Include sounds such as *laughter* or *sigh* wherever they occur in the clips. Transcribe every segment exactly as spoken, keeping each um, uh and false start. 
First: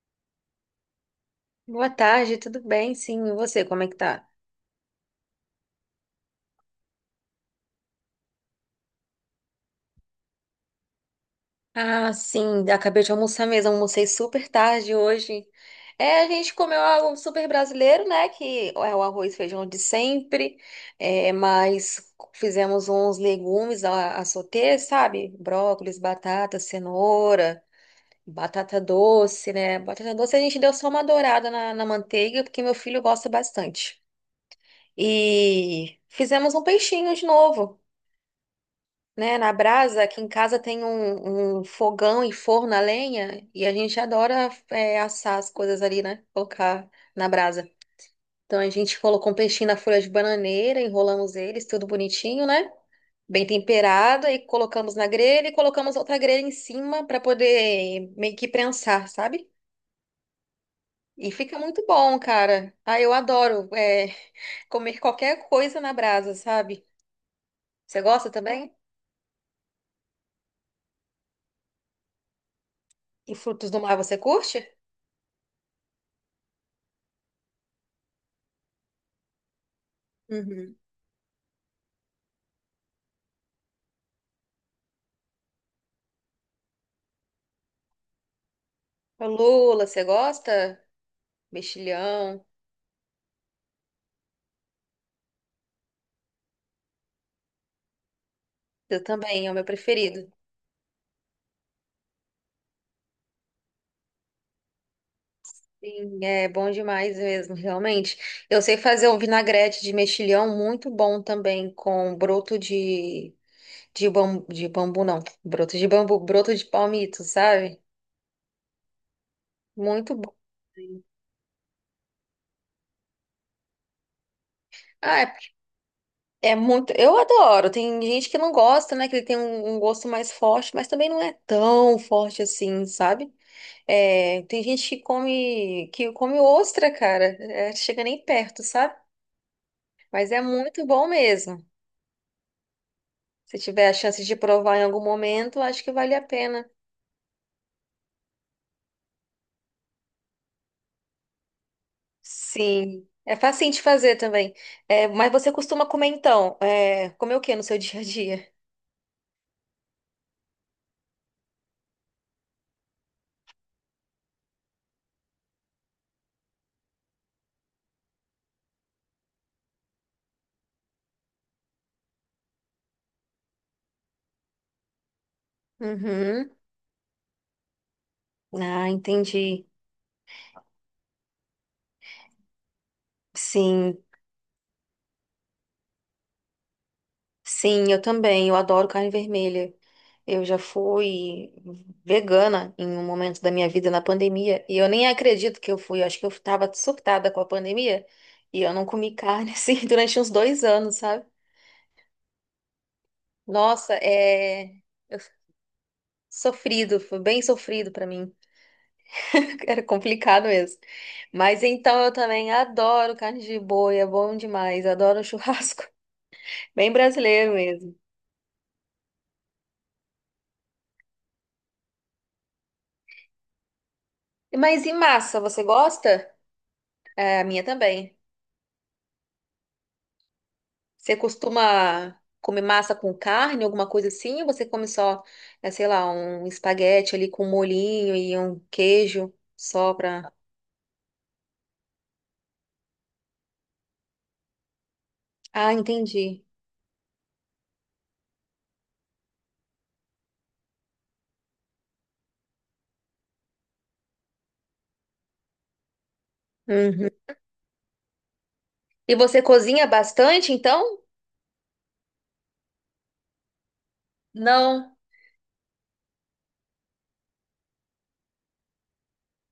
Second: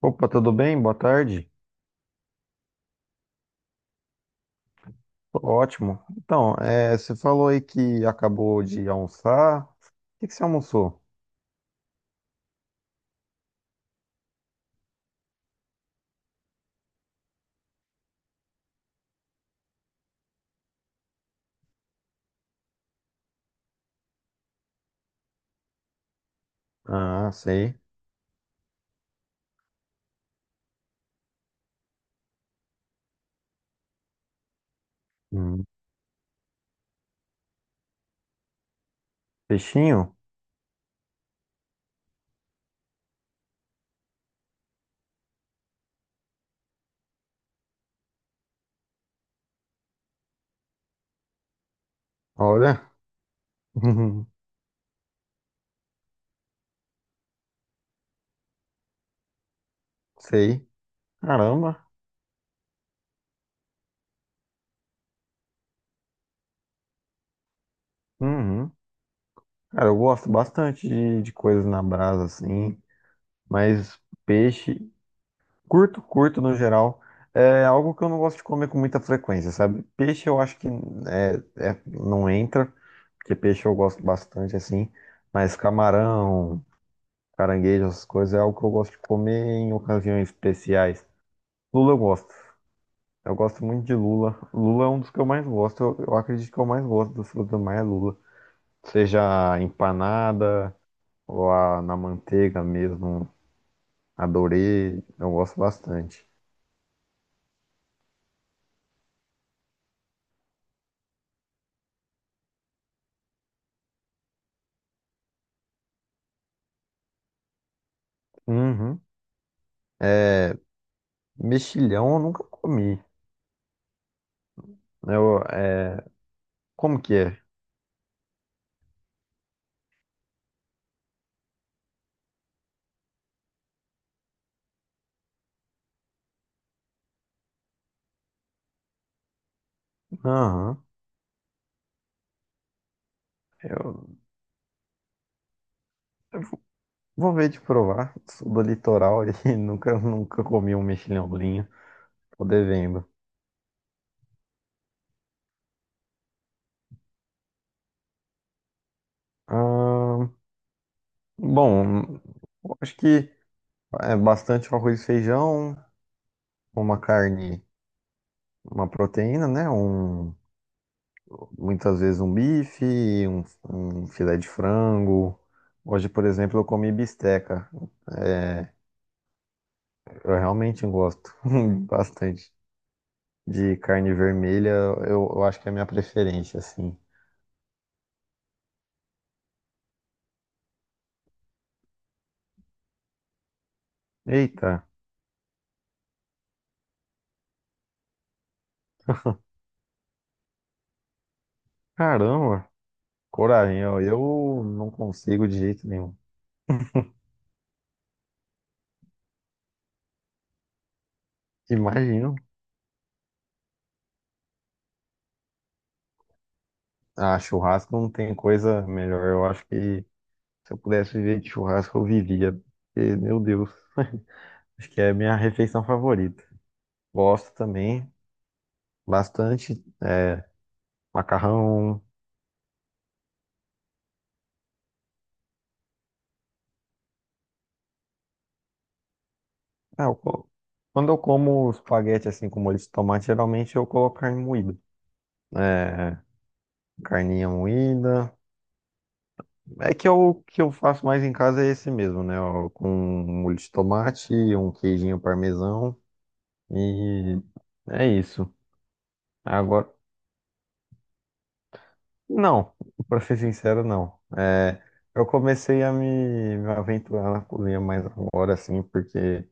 Opa, tudo bem? Boa tarde. Boa tarde, tudo bem? Sim, e você, como é que tá? Tô ótimo. Então, é, você falou aí que acabou de almoçar. O que que você almoçou? Ah, sim, acabei de almoçar mesmo, almocei super tarde hoje. É, a gente comeu algo super brasileiro, né? Que é o arroz e feijão de sempre, é, mas fizemos uns legumes a, a sauter, sabe? Brócolis, batata, Ah, cenoura, sei. batata doce, né? Batata doce a gente deu só uma dourada na, na manteiga, porque meu filho gosta bastante. Hum. E fizemos um peixinho de novo. Né, na brasa, Peixinho? aqui em casa tem um, um fogão e forno a lenha, e a gente adora é, assar as coisas ali, né? Colocar na brasa. Então a gente colocou um peixinho na folha de bananeira, enrolamos eles, tudo bonitinho, né? Olha. Bem *laughs* temperado, aí colocamos na grelha e colocamos outra grelha em cima para poder meio que prensar, sabe? Sei. E fica muito Caramba. bom, cara. Ah, eu adoro é, *laughs* comer qualquer coisa na brasa, sabe? Você gosta Uhum. também? Cara, eu gosto bastante de, de coisas na brasa, assim. E frutos do mar Mas você curte? peixe. Curto, curto no geral. É algo que eu não gosto de comer com muita frequência, sabe? Peixe eu acho que Uhum. é, é- não entra, porque peixe eu gosto bastante assim, mas camarão, caranguejo, essas coisas é algo que eu gosto de O comer em lula, você ocasiões gosta? especiais. Lula eu gosto. Mexilhão. Eu gosto muito de lula. Lula é um dos que eu mais gosto. Eu, eu acredito que eu mais gosto do fruto do mar é lula. Eu também, é o Seja meu preferido. empanada ou a- na manteiga mesmo. Adorei. Eu gosto Sim, bastante. é bom demais mesmo, realmente. Eu sei fazer um vinagrete de mexilhão muito bom também, com broto de, de bambu, de bambu não, broto de bambu, broto de palmito, sabe? Uhum. Muito bom. Mexilhão eu nunca comi. Né? Ah, é, Eu, é, é muito. como que Eu é? adoro. Tem gente que não gosta, né? Que ele tem um, um gosto mais forte, mas também não é tão forte assim, sabe? É, tem gente que come, que come ostra, cara. É, chega nem perto, sabe? Mas é Aham. muito bom mesmo. Se tiver a Eu, chance de provar em algum momento, acho que vale a eu pena. vou ver de provar. Sou do litoral e *laughs* nunca, nunca comi um mexilhãozinho. Tô devendo. Sim, é facinho de fazer também. É, mas você costuma comer então? É, comer o que no seu *laughs* dia a dia? Ah, bom, eu acho que é bastante arroz e feijão, uma carne, uma proteína, né? Um, muitas vezes um bife, um, um filé de frango. Hoje, por Uhum. exemplo, eu comi bisteca. É, Ah, entendi. eu realmente gosto *laughs* bastante de Sim, carne vermelha. Eu, eu acho que é a minha preferência, assim. sim, eu também. Eu adoro carne vermelha. Eu já fui vegana em um momento da minha vida na pandemia e Eita, eu nem acredito que eu fui. Eu acho que eu estava surtada com a pandemia e eu não comi carne *laughs* assim durante uns dois anos, sabe? caramba, coragem, Nossa, ó, eu é não eu- consigo de jeito nenhum. sofrido, foi bem sofrido pra mim. *laughs* Era complicado mesmo. Mas então eu Imagino, também adoro carne de boi, é bom demais. Adoro um churrasco, *laughs* bem ah, brasileiro churrasco mesmo. não tem coisa melhor. Eu acho que se eu pudesse viver de churrasco, eu vivia. Porque, meu Deus, *laughs* Mas acho e que é a minha massa, você refeição gosta? favorita. É, a Gosto minha também também. bastante, é, Você macarrão. costuma comer massa com carne, alguma coisa assim? Ou você come só, é, sei lá, um espaguete ali com molhinho e um queijo só Ah, eu pra. co- quando eu como espaguete assim com molho de tomate, geralmente eu coloco carne moída. Ah, É, entendi. carninha moída. É que eu, o que eu faço mais em casa é esse mesmo, né? Ó, com um molho de tomate, um queijinho parmesão Uhum. e é isso. E você cozinha Agora, bastante, então? não, pra ser sincero, não. É, Não. eu comecei a me, me aventurar na cozinha mais agora, assim, porque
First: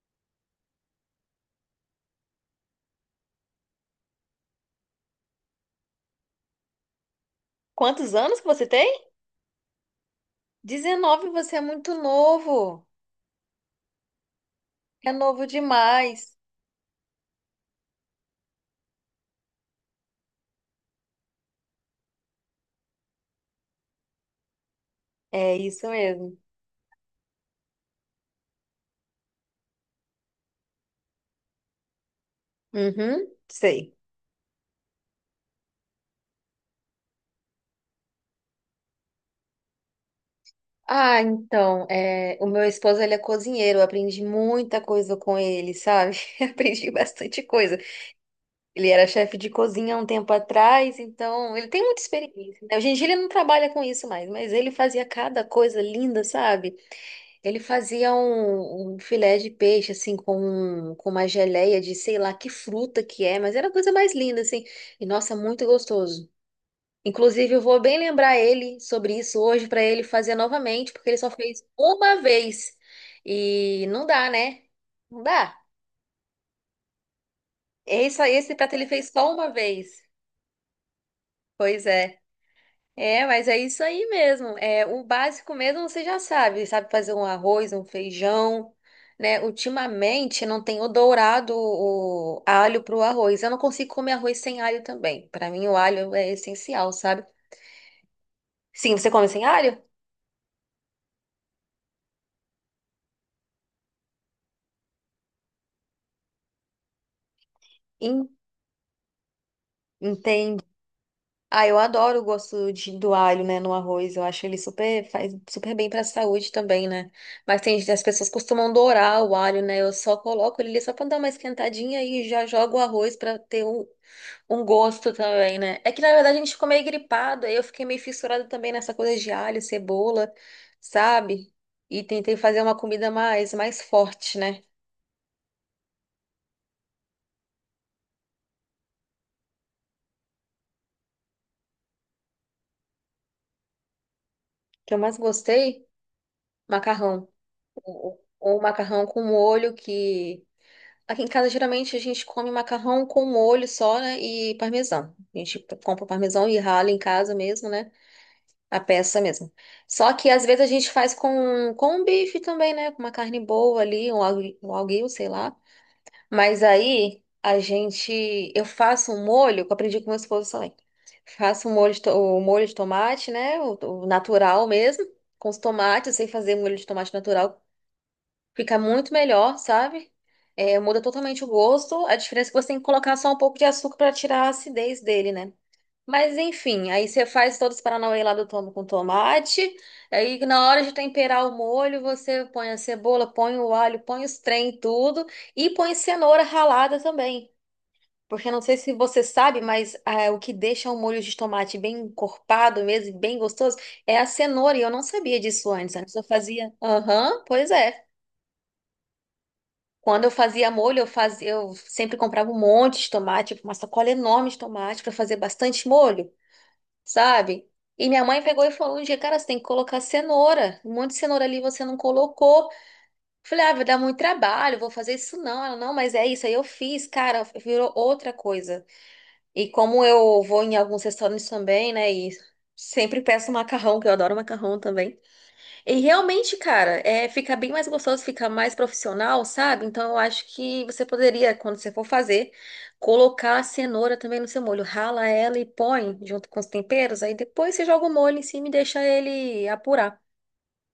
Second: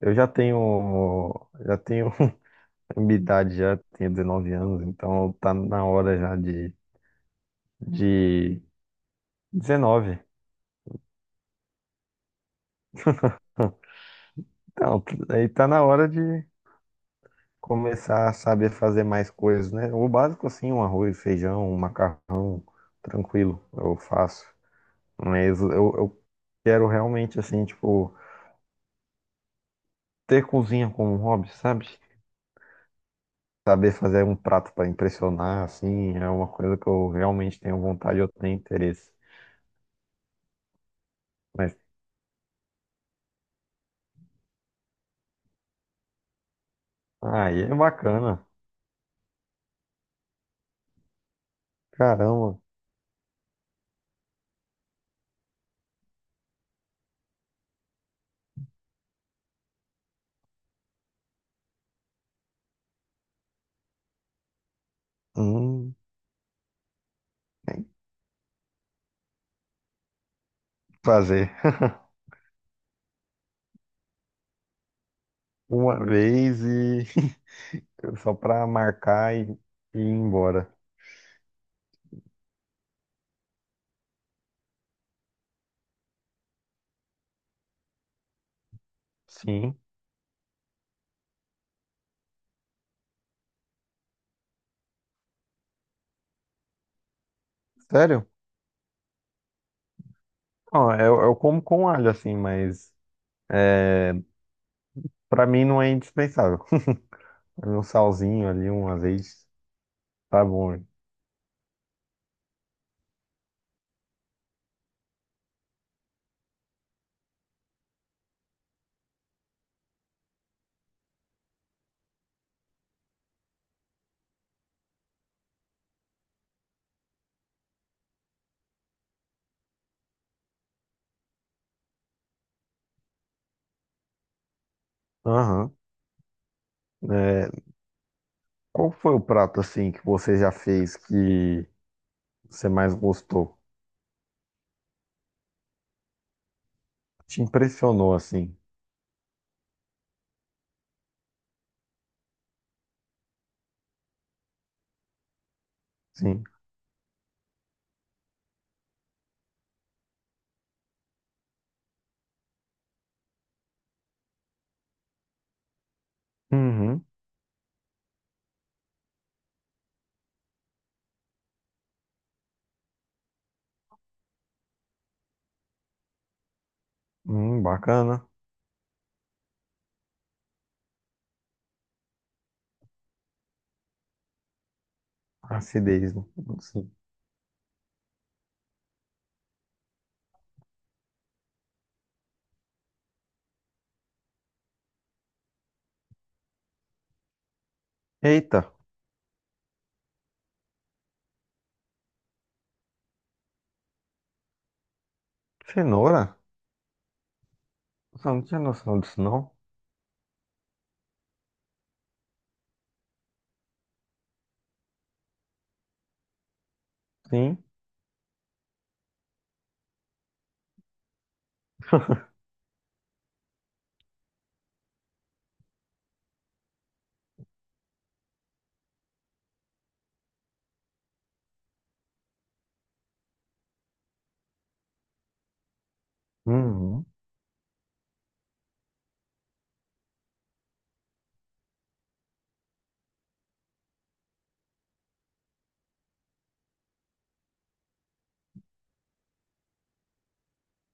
eu já tenho, já tenho *laughs* minha idade, já tenho dezenove anos, então tá na hora já de, Quantos anos que de você tem? dezenove. dezenove, você é muito novo. Então, É novo aí tá na hora de demais. começar a saber fazer mais coisas, né? O básico, assim, um arroz, feijão, um macarrão, tranquilo, eu faço. É Mas eu, isso eu mesmo. quero realmente, assim, tipo, ter cozinha como um hobby, sabe? Uhum, Saber sei. fazer um prato para impressionar, assim, é uma coisa que eu realmente tenho vontade, eu tenho interesse. Ah, Mas, então, é, o meu esposo, ele é cozinheiro, eu aprendi muita coisa com ele, sabe? *laughs* Aprendi bastante aí é coisa. bacana, Ele era chefe de cozinha há um tempo atrás, então ele tem muita caramba, experiência, né? Hoje em dia ele não trabalha com isso mais, mas ele fazia cada coisa linda, sabe? Ele fazia um, um filé de peixe, assim, com, um- com uma geleia de sei lá que fruta que é, mas era a coisa mais linda, assim. E nossa, muito hum, gostoso. Inclusive, eu vou tem bem lembrar ele sobre isso hoje para ele fazer novamente, que porque ele só fazer fez uma vez. E não dá, né? Não dá. *laughs* uma vez e *laughs* Esse, só esse pra prato ele fez só marcar e, uma vez. e ir embora. Pois é. É, mas é isso aí mesmo. É, o básico mesmo você já sabe, sabe fazer um arroz, um feijão, né? Sim, Ultimamente não tenho dourado o alho pro arroz. Eu não consigo comer arroz sem alho também. Para mim o alho é essencial, sabe? sério? Sim, você come sem alho? Ó, eu, eu como com alho, assim, mas pra mim não é indispensável. *laughs* Um En- salzinho ali, um azeite, tá Entende? bom. Ah, eu adoro o gosto de, do alho, né, no arroz. Eu acho ele super faz super bem para a saúde também, né? Mas tem as pessoas costumam dourar o alho, né? Eu só coloco ele ali só para dar uma esquentadinha e já jogo o arroz para ter um um gosto também, né? É que na verdade a gente ficou meio gripado, aí eu fiquei meio fissurada também nessa coisa de alho, cebola, sabe? E tentei fazer uma comida mais, mais forte, né? O Aham. É, qual foi o prato, assim, que você já fez que você mais gostou? que eu mais gostei, macarrão. Te impressionou, Ou, assim? ou macarrão com molho, que aqui em casa geralmente a gente come macarrão com molho só, né? E parmesão. A gente compra o Sim. parmesão e rala em casa mesmo, né? A peça mesmo. Só que às vezes a gente faz com, com um bife também, né? Com uma carne boa ali, um algu- um alguinho, sei lá. Mas Uhum. aí a gente, eu faço um molho, que eu aprendi com meu esposo também. Faço um molho de to- o molho de tomate, né? O, o natural mesmo, com os tomates. Eu sei fazer molho de tomate natural, Hum, bacana. fica muito melhor, sabe? É, muda totalmente o gosto. A diferença é que você tem que colocar só um pouco de açúcar para tirar a acidez dele, né? Acidez, né? Mas enfim, Sim. aí você faz todos os paranauê lá do tom- com tomate. Aí na hora de temperar o molho, você põe a cebola, põe o alho, põe os trem, tudo. E põe cenoura ralada também. Porque Eita, não sei se você sabe, mas ah, o que deixa o molho de tomate bem encorpado mesmo, e bem gostoso, é a cenoura. E eu não sabia disso antes. Antes eu cenoura? fazia. Aham, pois é. Eu não tinha noção disso, não? Quando eu fazia molho, eu fazia, eu sempre comprava um monte de tomate, tipo, uma sacola enorme de tomate para fazer bastante molho. Sim. Sabe? E minha mãe pegou e falou um dia, cara, você tem que colocar cenoura. Um monte de cenoura ali você não colocou. Falei, ah, vai dar muito trabalho, vou fazer isso não. Ela, não, mas é isso, aí eu fiz, cara, virou outra coisa. E como eu vou em alguns restaurantes também, né, e sempre peço macarrão, que eu adoro macarrão também. E realmente, cara, Uhum. é, fica bem mais gostoso, fica mais profissional, sabe? Então eu acho que você poderia, quando você for fazer, colocar a cenoura também no seu molho. Rala ela e põe junto com os temperos, aí depois você joga o molho em cima e deixa ele apurar.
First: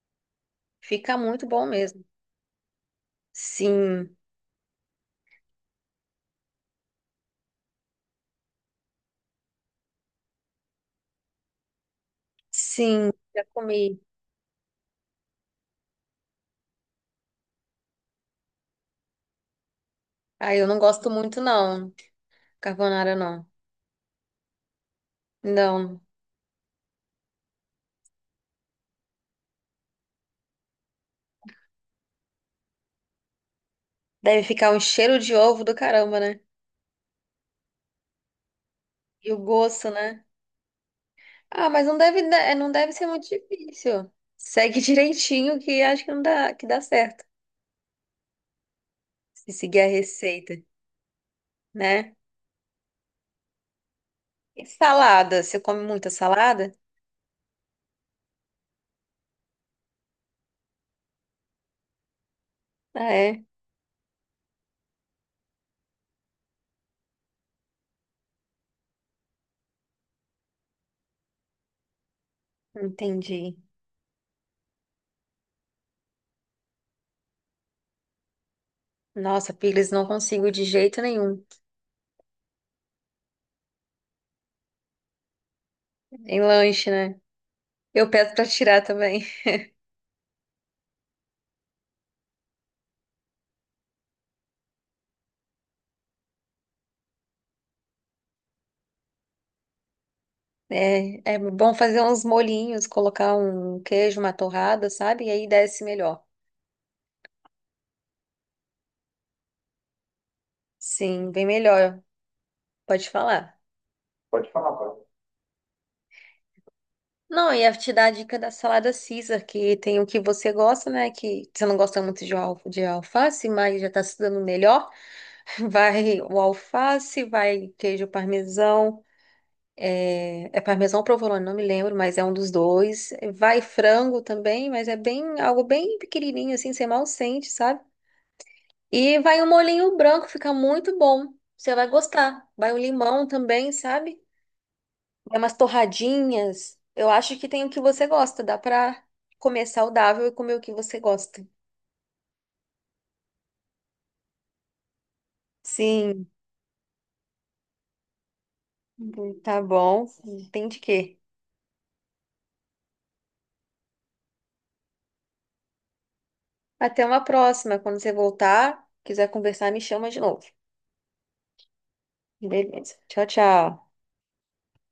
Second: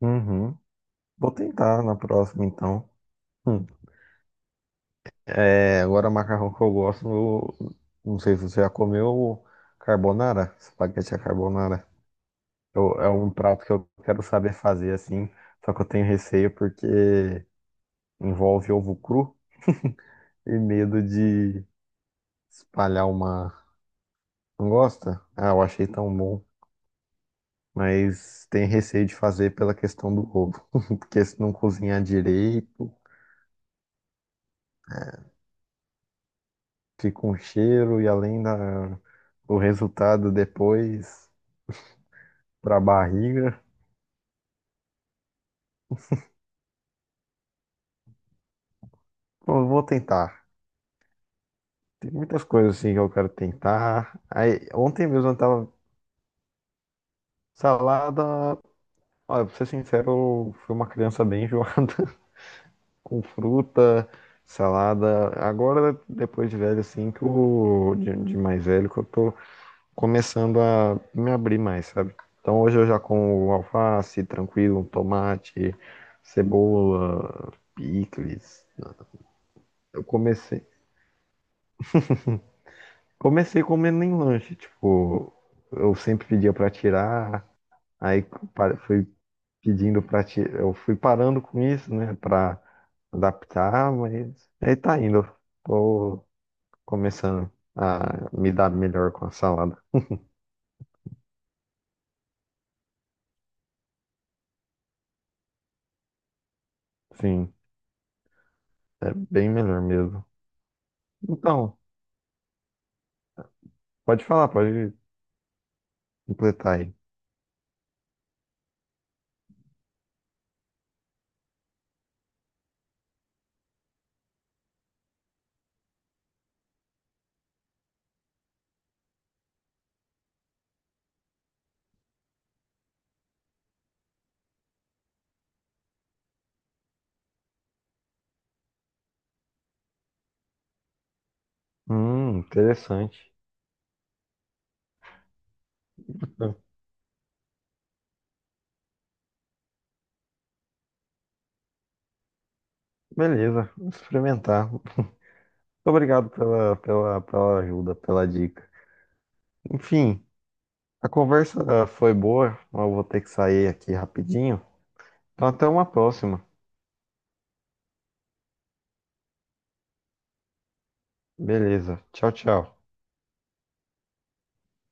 Uhum. Fica Vou muito bom tentar na mesmo. próxima, então. Hum. Sim, É, agora macarrão que eu gosto, eu não sei se você já comeu carbonara, espaguete à carbonara. Eu- é sim, um já prato que eu comi. quero saber fazer assim, só que eu tenho receio porque envolve ovo cru Ah, e eu não medo gosto muito, de não. espalhar Carbonara, não. uma gosta. Ah, eu achei Não. tão bom, mas tenho receio de fazer pela questão do ovo, *laughs* porque se não cozinhar direito, Deve ficar um cheiro de ovo do caramba, né? fica um cheiro e além da, E o do gosto, né? resultado depois Ah, mas não deve, da- é, não para a deve ser muito barriga. difícil. Segue *laughs* direitinho que acho que não dá, que dá certo. Se Pô, eu seguir vou a tentar. receita, Tem né? muitas coisas assim que eu quero tentar. E Aí, ontem mesmo eu salada, você tava come muita salada? salada. Olha, pra ser sincero, eu fui uma criança bem enjoada *laughs* Ah, com é? fruta, salada. Agora, depois de velho, assim, que eu, de, de mais velho, que eu tô começando a me abrir mais, sabe? Então hoje eu já como Entendi. alface, tranquilo, tomate, cebola, picles. Nossa, pires, Eu não consigo de comecei jeito nenhum. Comecei comendo em lanche, tipo, eu sempre Em pedia pra lanche, né? tirar, Eu aí peço pra pa- tirar fui também. *laughs* pedindo pra tirar, eu fui parando com isso, né, pra adaptar, mas aí tá indo. Tô começando a me dar melhor com a salada. É, é bom fazer uns molhinhos, colocar um queijo, uma torrada, sabe? E aí desce melhor. Sim, é bem melhor mesmo. Sim, bem Então, melhor. Pode falar. pode falar, pode completar aí. Não, e ia te dar a dica da salada Caesar, que tem o que você gosta, né? Que você não gosta muito de, al- de alface, mas já tá se dando melhor. *laughs* Vai o alface, vai queijo parmesão. É, é parmesão ou provolone, não me lembro, mas é um dos dois. Vai frango também, mas é bem algo bem pequenininho, assim, você mal sente, sabe? E vai um molhinho branco, fica muito bom. Você vai Hum, gostar. Vai um limão interessante. também, sabe? É umas torradinhas. Eu acho que tem o que você gosta. Dá pra comer saudável e comer o que você gosta. Beleza, vou experimentar. Muito Sim, obrigado pela, pela, pela ajuda, pela dica. tá bom. Enfim. Tem de A quê? conversa, ah, foi boa, mas eu vou ter que sair aqui rapidinho. Então, até uma próxima. Até uma próxima. Quando você voltar, quiser conversar, me chama de novo. Beleza. Tchau, tchau. Beleza. Tchau, tchau.